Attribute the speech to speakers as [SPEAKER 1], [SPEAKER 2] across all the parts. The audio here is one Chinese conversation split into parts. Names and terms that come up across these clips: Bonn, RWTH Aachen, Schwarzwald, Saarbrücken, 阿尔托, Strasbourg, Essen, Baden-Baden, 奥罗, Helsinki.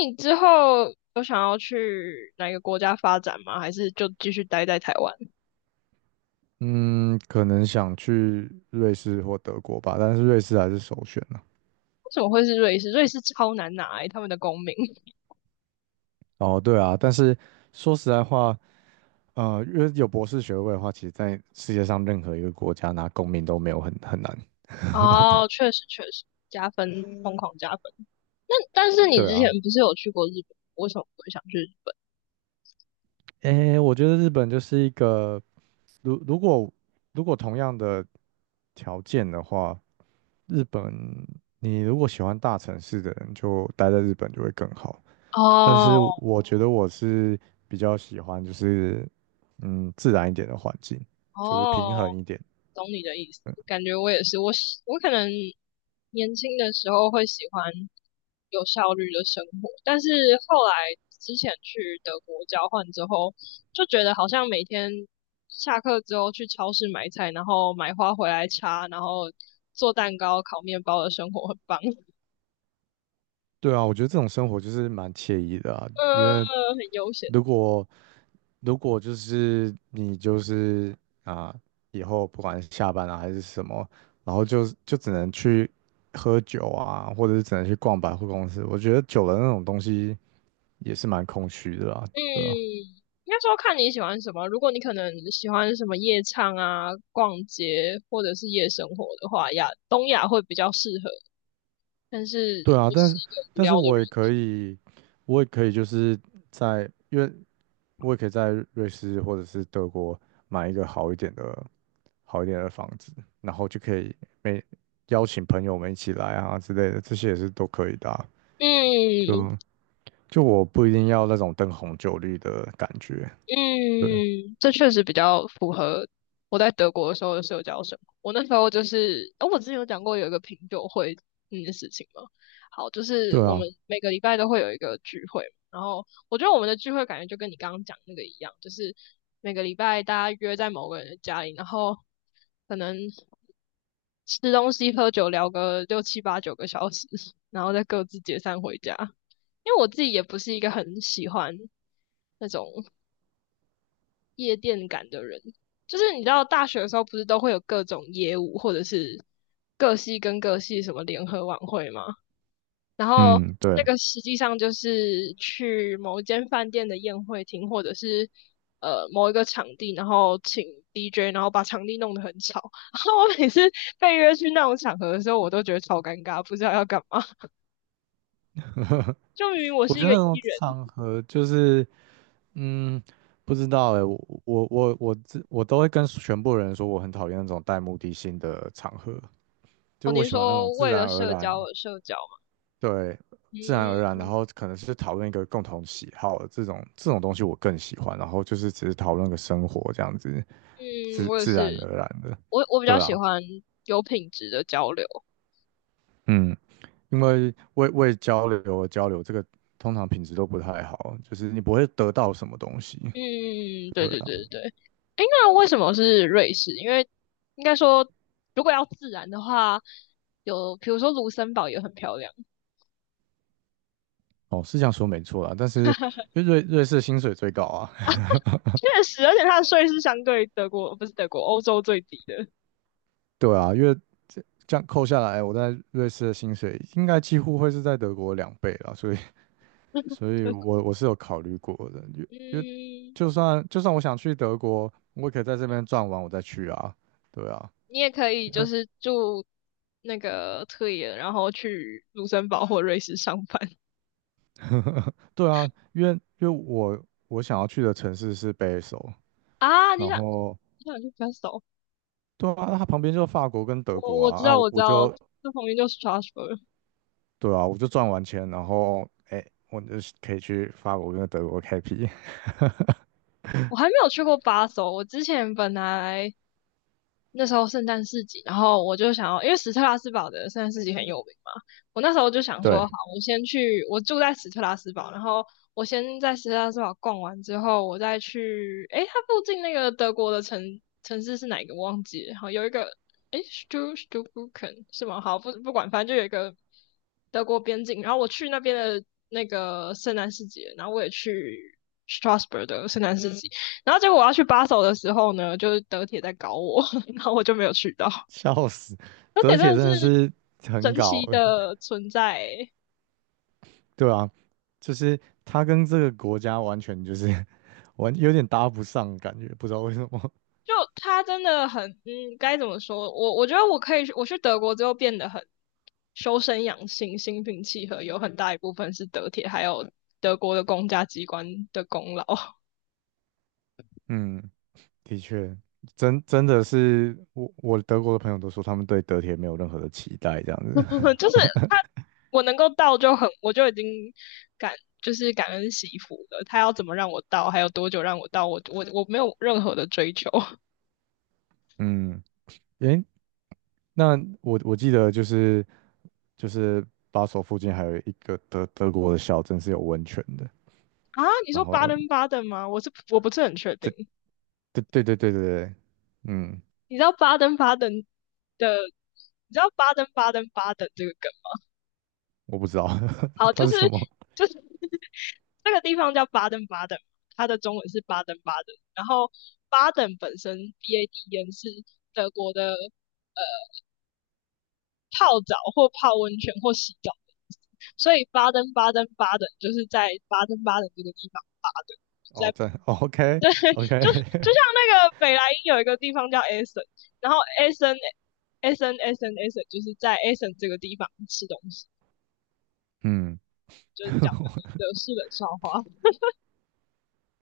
[SPEAKER 1] 你之后有想要去哪个国家发展吗？还是就继续待在台湾？
[SPEAKER 2] 嗯，可能想去瑞士或德国吧，但是瑞士还是首选呢。
[SPEAKER 1] 为什么会是瑞士？瑞士超难拿、欸，他们的公民。
[SPEAKER 2] 哦，对啊，但是说实在话，因为有博士学位的话，其实在世界上任何一个国家拿公民都没有很难。
[SPEAKER 1] 哦，确实确实加分，疯狂加分。那但是你
[SPEAKER 2] 对
[SPEAKER 1] 之前
[SPEAKER 2] 啊，
[SPEAKER 1] 不是有去过日本？为什么不会想去日本？
[SPEAKER 2] 诶，我觉得日本就是一个，如如果如果同样的条件的话，日本你如果喜欢大城市的人，就待在日本就会更好。但
[SPEAKER 1] 哦
[SPEAKER 2] 是我觉得我是比较喜欢，就是自然一点的环境，就是平
[SPEAKER 1] 哦，
[SPEAKER 2] 衡一点。
[SPEAKER 1] 懂你的意思，感觉我也是，我可能年轻的时候会喜欢有效率的生活，但是后来之前去德国交换之后，就觉得好像每天下课之后去超市买菜，然后买花回来插，然后做蛋糕、烤面包的生活很棒，
[SPEAKER 2] 对啊，我觉得这种生活就是蛮惬意的啊，因
[SPEAKER 1] 嗯、
[SPEAKER 2] 为
[SPEAKER 1] 很悠闲。
[SPEAKER 2] 如果如果就是你就是啊，以后不管是下班啊还是什么，然后就只能去喝酒啊，或者是只能去逛百货公司，我觉得久了那种东西也是蛮空虚的啊，对啊
[SPEAKER 1] 嗯，应该说看你喜欢什么。如果你可能喜欢什么夜唱啊、逛街或者是夜生活的话，亚东亚会比较适合。但是
[SPEAKER 2] 对啊，
[SPEAKER 1] 我
[SPEAKER 2] 但
[SPEAKER 1] 是
[SPEAKER 2] 是
[SPEAKER 1] 一个无
[SPEAKER 2] 但
[SPEAKER 1] 聊
[SPEAKER 2] 是
[SPEAKER 1] 的
[SPEAKER 2] 我也可以就是在，因为我也可以在瑞士或者是德国买一个好一点的房子，然后就可以每邀请朋友们一起来啊之类的，这些也是都可以的啊
[SPEAKER 1] 人，嗯，
[SPEAKER 2] 就就我不一定要那种灯红酒绿的感觉。对
[SPEAKER 1] 嗯，这确实比较符合我在德国的时候的社交生活。我那时候就是，哦，我之前有讲过有一个品酒会那件事情吗？好，就是
[SPEAKER 2] 对
[SPEAKER 1] 我
[SPEAKER 2] 啊，
[SPEAKER 1] 们每个礼拜都会有一个聚会，然后我觉得我们的聚会感觉就跟你刚刚讲那个一样，就是每个礼拜大家约在某个人的家里，然后可能吃东西、喝酒、聊个六七八九个小时，然后再各自解散回家。因为我自己也不是一个很喜欢那种。夜店感的人。就是你知道大学的时候不是都会有各种业务或者是各系跟各系什么联合晚会吗？然后
[SPEAKER 2] 嗯，
[SPEAKER 1] 那
[SPEAKER 2] 对，
[SPEAKER 1] 个实际上就是去某一间饭店的宴会厅或者是某一个场地，然后请 DJ，然后把场地弄得很吵。然后我每次被约去那种场合的时候，我都觉得超尴尬，不知道要干嘛。就明明我
[SPEAKER 2] 我
[SPEAKER 1] 是一
[SPEAKER 2] 觉得
[SPEAKER 1] 个
[SPEAKER 2] 那
[SPEAKER 1] E
[SPEAKER 2] 种
[SPEAKER 1] 人，
[SPEAKER 2] 场合就是。嗯，不知道哎，我都会跟全部人说，我很讨厌那种带目的性的场合，就是
[SPEAKER 1] 哦，
[SPEAKER 2] 我
[SPEAKER 1] 您
[SPEAKER 2] 喜欢那种
[SPEAKER 1] 说
[SPEAKER 2] 自
[SPEAKER 1] 为
[SPEAKER 2] 然
[SPEAKER 1] 了
[SPEAKER 2] 而
[SPEAKER 1] 社交
[SPEAKER 2] 然，
[SPEAKER 1] 而社交嘛？
[SPEAKER 2] 对，
[SPEAKER 1] 嗯
[SPEAKER 2] 自然而然，然
[SPEAKER 1] 嗯，
[SPEAKER 2] 后可能是讨论一个共同喜好这种东西我更喜欢，然后就是只是讨论个生活这样子，
[SPEAKER 1] 嗯
[SPEAKER 2] 自
[SPEAKER 1] 我也
[SPEAKER 2] 自
[SPEAKER 1] 是。
[SPEAKER 2] 然而然的，
[SPEAKER 1] 我比较
[SPEAKER 2] 对
[SPEAKER 1] 喜
[SPEAKER 2] 啊，
[SPEAKER 1] 欢有品质的交流。
[SPEAKER 2] 嗯，因为为交流而交流，这个通常品质都不太好，就是你不会得到什么东西，
[SPEAKER 1] 嗯，对
[SPEAKER 2] 对
[SPEAKER 1] 对
[SPEAKER 2] 啊。
[SPEAKER 1] 对对。那为什么是瑞士？因为应该说，如果要自然的话，有比如说卢森堡也很漂亮，
[SPEAKER 2] 哦，是这样说没错啦，但是因为瑞士薪水最高啊，
[SPEAKER 1] 确实，而且它的税是相对德国不是德国欧洲最低的。
[SPEAKER 2] 对啊，因为这样扣下来，我在瑞士的薪水应该几乎会是在德国两倍啦，所以我是有考虑过的，因为
[SPEAKER 1] 嗯，
[SPEAKER 2] 就算我想去德国，我也可以在这边赚完我再去啊，对啊，
[SPEAKER 1] 你也可以
[SPEAKER 2] 因
[SPEAKER 1] 就
[SPEAKER 2] 为
[SPEAKER 1] 是住那个特野，然后去卢森堡或瑞士上班
[SPEAKER 2] 对啊，因为我想要去的城市是北首，
[SPEAKER 1] 啊。你
[SPEAKER 2] 然
[SPEAKER 1] 想
[SPEAKER 2] 后
[SPEAKER 1] 你想去 f e s t
[SPEAKER 2] 对啊，它旁边就是法国跟德
[SPEAKER 1] 我
[SPEAKER 2] 国
[SPEAKER 1] 我
[SPEAKER 2] 啊，
[SPEAKER 1] 知
[SPEAKER 2] 啊
[SPEAKER 1] 道
[SPEAKER 2] 我
[SPEAKER 1] 我知
[SPEAKER 2] 我
[SPEAKER 1] 道，
[SPEAKER 2] 就
[SPEAKER 1] 这旁边就是 Strasbourg。
[SPEAKER 2] 对啊，我就赚完钱，然后哎，我就可以去法国跟德国开辟。
[SPEAKER 1] 我还没有去过巴首，我之前本来那时候圣诞市集，然后我就想要，因为史特拉斯堡的圣诞市集很有名嘛，我那时候就想说，
[SPEAKER 2] 对，
[SPEAKER 1] 好，我先去，我住在史特拉斯堡，然后我先在史特拉斯堡逛完之后，我再去，诶，它附近那个德国的城市是哪一个忘记了，好，有一个，诶 s t u s t u b r u c k e n 是吗？好，不管，反正就有一个德国边境，然后我去那边的那个圣诞市集，然后我也去 Strasbourg 的圣诞市集。然后结果我要去巴首的时候呢，就是德铁在搞我，然后我就没有去到。
[SPEAKER 2] 笑死，
[SPEAKER 1] 德铁
[SPEAKER 2] 德
[SPEAKER 1] 真
[SPEAKER 2] 铁
[SPEAKER 1] 的
[SPEAKER 2] 真
[SPEAKER 1] 是
[SPEAKER 2] 的是很
[SPEAKER 1] 神
[SPEAKER 2] 搞，
[SPEAKER 1] 奇的存在欸。
[SPEAKER 2] 对啊，就是他跟这个国家完全就是 有点搭不上，感觉不知道为什么。
[SPEAKER 1] 就他真的很，嗯，该怎么说？我觉得我可以，我去德国之后变得很修身养性、心平气和，有很大一部分是德铁还有德国的公家机关的功劳，
[SPEAKER 2] 嗯 的确，真的是我德国的朋友都说他们对德铁没有任何的期待这样子。
[SPEAKER 1] 就是他我能够到就很，我就已经感就是感恩惜福了。他要怎么让我到，还有多久让我到，我没有任何的追求。
[SPEAKER 2] 嗯，诶，那我记得就是巴首附近还有一个德国的小镇是有温泉的。
[SPEAKER 1] 啊，你
[SPEAKER 2] 然
[SPEAKER 1] 说巴
[SPEAKER 2] 后
[SPEAKER 1] 登巴登吗？我是我不是很确定。
[SPEAKER 2] 对对对对对对对，嗯，
[SPEAKER 1] 你知道巴登巴登的，你知道巴登巴登巴登这个梗？
[SPEAKER 2] 我不知道
[SPEAKER 1] 好，
[SPEAKER 2] 它
[SPEAKER 1] 就
[SPEAKER 2] 是
[SPEAKER 1] 是
[SPEAKER 2] 什么。
[SPEAKER 1] 就是 这个地方叫巴登巴登，它的中文是巴登巴登。然后巴登本身 B A D E N 是德国的泡澡或泡温泉或洗澡的意思，所以巴登巴登巴登就是在巴登巴登这个地方巴登，
[SPEAKER 2] 哦，
[SPEAKER 1] 在
[SPEAKER 2] 真 OK
[SPEAKER 1] 就就
[SPEAKER 2] OK,
[SPEAKER 1] 像那个北莱茵有一个地方叫 Essen，然后 Essen Essen Essen Essen 就是在 Essen 这个地方吃东西，
[SPEAKER 2] 嗯，
[SPEAKER 1] 就是讲完德式冷笑话，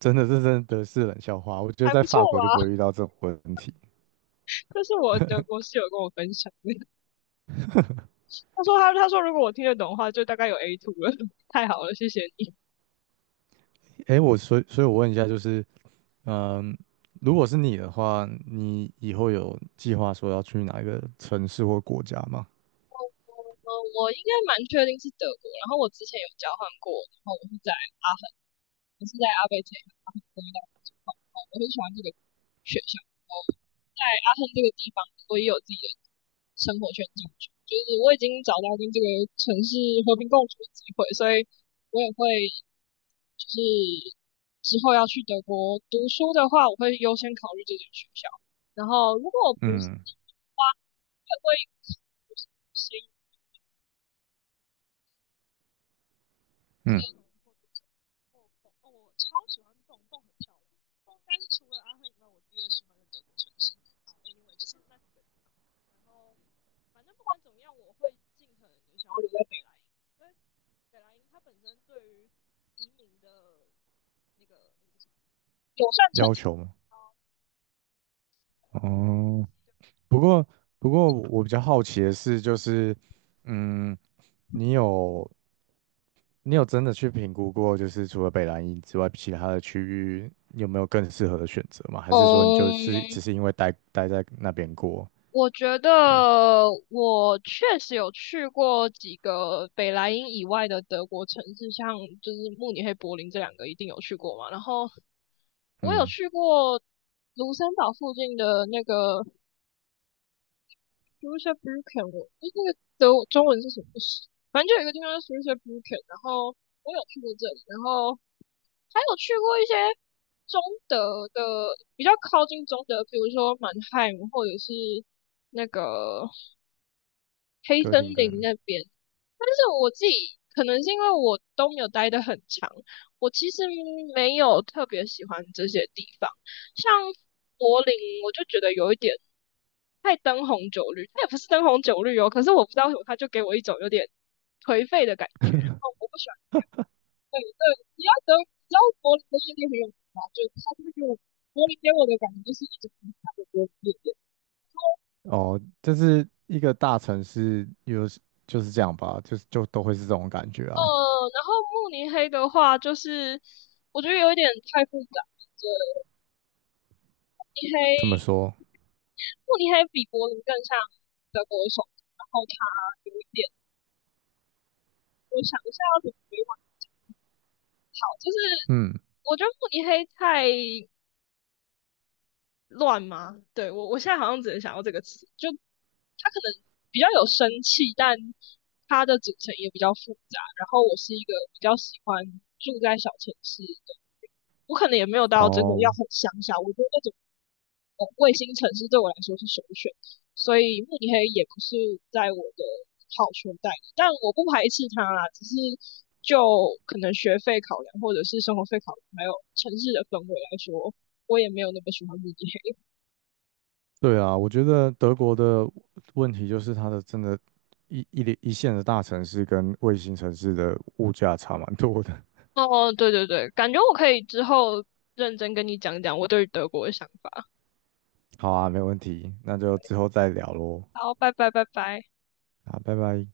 [SPEAKER 2] 真的是冷笑话。我觉得
[SPEAKER 1] 还
[SPEAKER 2] 在
[SPEAKER 1] 不错
[SPEAKER 2] 法国就不会遇
[SPEAKER 1] 吧？
[SPEAKER 2] 到这种问题。
[SPEAKER 1] 这是我德国室友跟我分享的，他说如果我听得懂的话，就大概有 A two 了，太好了，谢谢你。
[SPEAKER 2] 诶，我所以所以，我问一下，就是如果是你的话，你以后有计划说要去哪一个城市或国家吗？
[SPEAKER 1] 嗯，我应该蛮确定是德国，然后我之前有交换过，然后我是在阿我是在阿贝这一行阿亨工业大学情况，我很喜欢这个学校，然后在阿亨这个地方，我也有自己的生活圈进去，就是我已经找到跟这个城市和平共处的机会，所以我也会就是之后要去德国读书的话，我会优先考虑这间学校。然后如果我不是
[SPEAKER 2] 嗯
[SPEAKER 1] 的话，会不会先推
[SPEAKER 2] 嗯，
[SPEAKER 1] 轮或者什么。我哦我超喜欢蹦蹦，很漂亮。蹦应该是除了阿亨以外，我第二喜欢的德国城市。好，anyway 就是那几个，然后反正不管怎么样，我会尽可能的想要留在北莱茵，因为北莱茵它本身对于移民的那个友善程
[SPEAKER 2] 要
[SPEAKER 1] 度，
[SPEAKER 2] 求吗？哦，不过不过我比较好奇的是，就是嗯，你有你有真的去评估过，就是除了北兰茵之外，其他的区域有没有更适合的选择吗？还是说你就是
[SPEAKER 1] 嗯，
[SPEAKER 2] 只是因为待在那边过？
[SPEAKER 1] 我觉
[SPEAKER 2] 对，
[SPEAKER 1] 得我确实有去过几个北莱茵以外的德国城市，像就是慕尼黑、柏林这两个一定有去过嘛。然后我有
[SPEAKER 2] 嗯，
[SPEAKER 1] 去过卢森堡附近的那个 s c h u s w e b r i c k e n 我诶那个德中文是什么？反正就有一个地方叫 s c h u s w e b r i c k e n 然后我有去过这里，然后还有去过一些中德的比较靠近中德，比如说满汉或者是那个黑
[SPEAKER 2] 哥
[SPEAKER 1] 森
[SPEAKER 2] 廷
[SPEAKER 1] 林
[SPEAKER 2] 根
[SPEAKER 1] 那边。但是我自己可能是因为我都没有待得很长，我其实没有特别喜欢这些地方。像柏林，我就觉得有一点太灯红酒绿，它也不是灯红酒绿哦，可是我不知道为什么，它就给我一种有点颓废的感觉。然后 我不喜欢，对对，你要等，你知道柏林的夜店很有名吗？就是它就是给我柏林给我的感觉就是一直不停的柏林夜店。
[SPEAKER 2] 哦，就是一个大城市，有就是这样吧，就是就都会是这种感觉
[SPEAKER 1] 呃，
[SPEAKER 2] 啊。
[SPEAKER 1] 然后慕尼黑的话，就是我觉得有一点太复杂。对，慕尼
[SPEAKER 2] 这么
[SPEAKER 1] 黑，
[SPEAKER 2] 说，
[SPEAKER 1] 慕尼黑比柏林更像德国的首手，然后它有一点，我想一下要怎么委婉好，就是
[SPEAKER 2] 嗯，
[SPEAKER 1] 我觉得慕尼黑太乱吗？对，我我现在好像只能想到这个词，就它可能比较有生气，但它的组成也比较复杂。然后我是一个比较喜欢住在小城市的我可能也没有到真的要
[SPEAKER 2] 哦，
[SPEAKER 1] 很乡下，我觉得那种卫星城市对我来说是首选，所以慕尼黑也不是在我的好圈带里但我不排斥它啦，只是就可能学费考量或者是生活费考量，还有城市的氛围来说，我也没有那么喜欢慕尼黑。
[SPEAKER 2] 对啊，我觉得德国的问题就是它的真的一线的大城市跟卫星城市的物价差蛮多的。
[SPEAKER 1] 哦，对对对，感觉我可以之后认真跟你讲讲我对于德国的想法。
[SPEAKER 2] 好啊，没问题，那就之后再聊喽。
[SPEAKER 1] 好，拜拜拜拜。
[SPEAKER 2] 好，拜拜。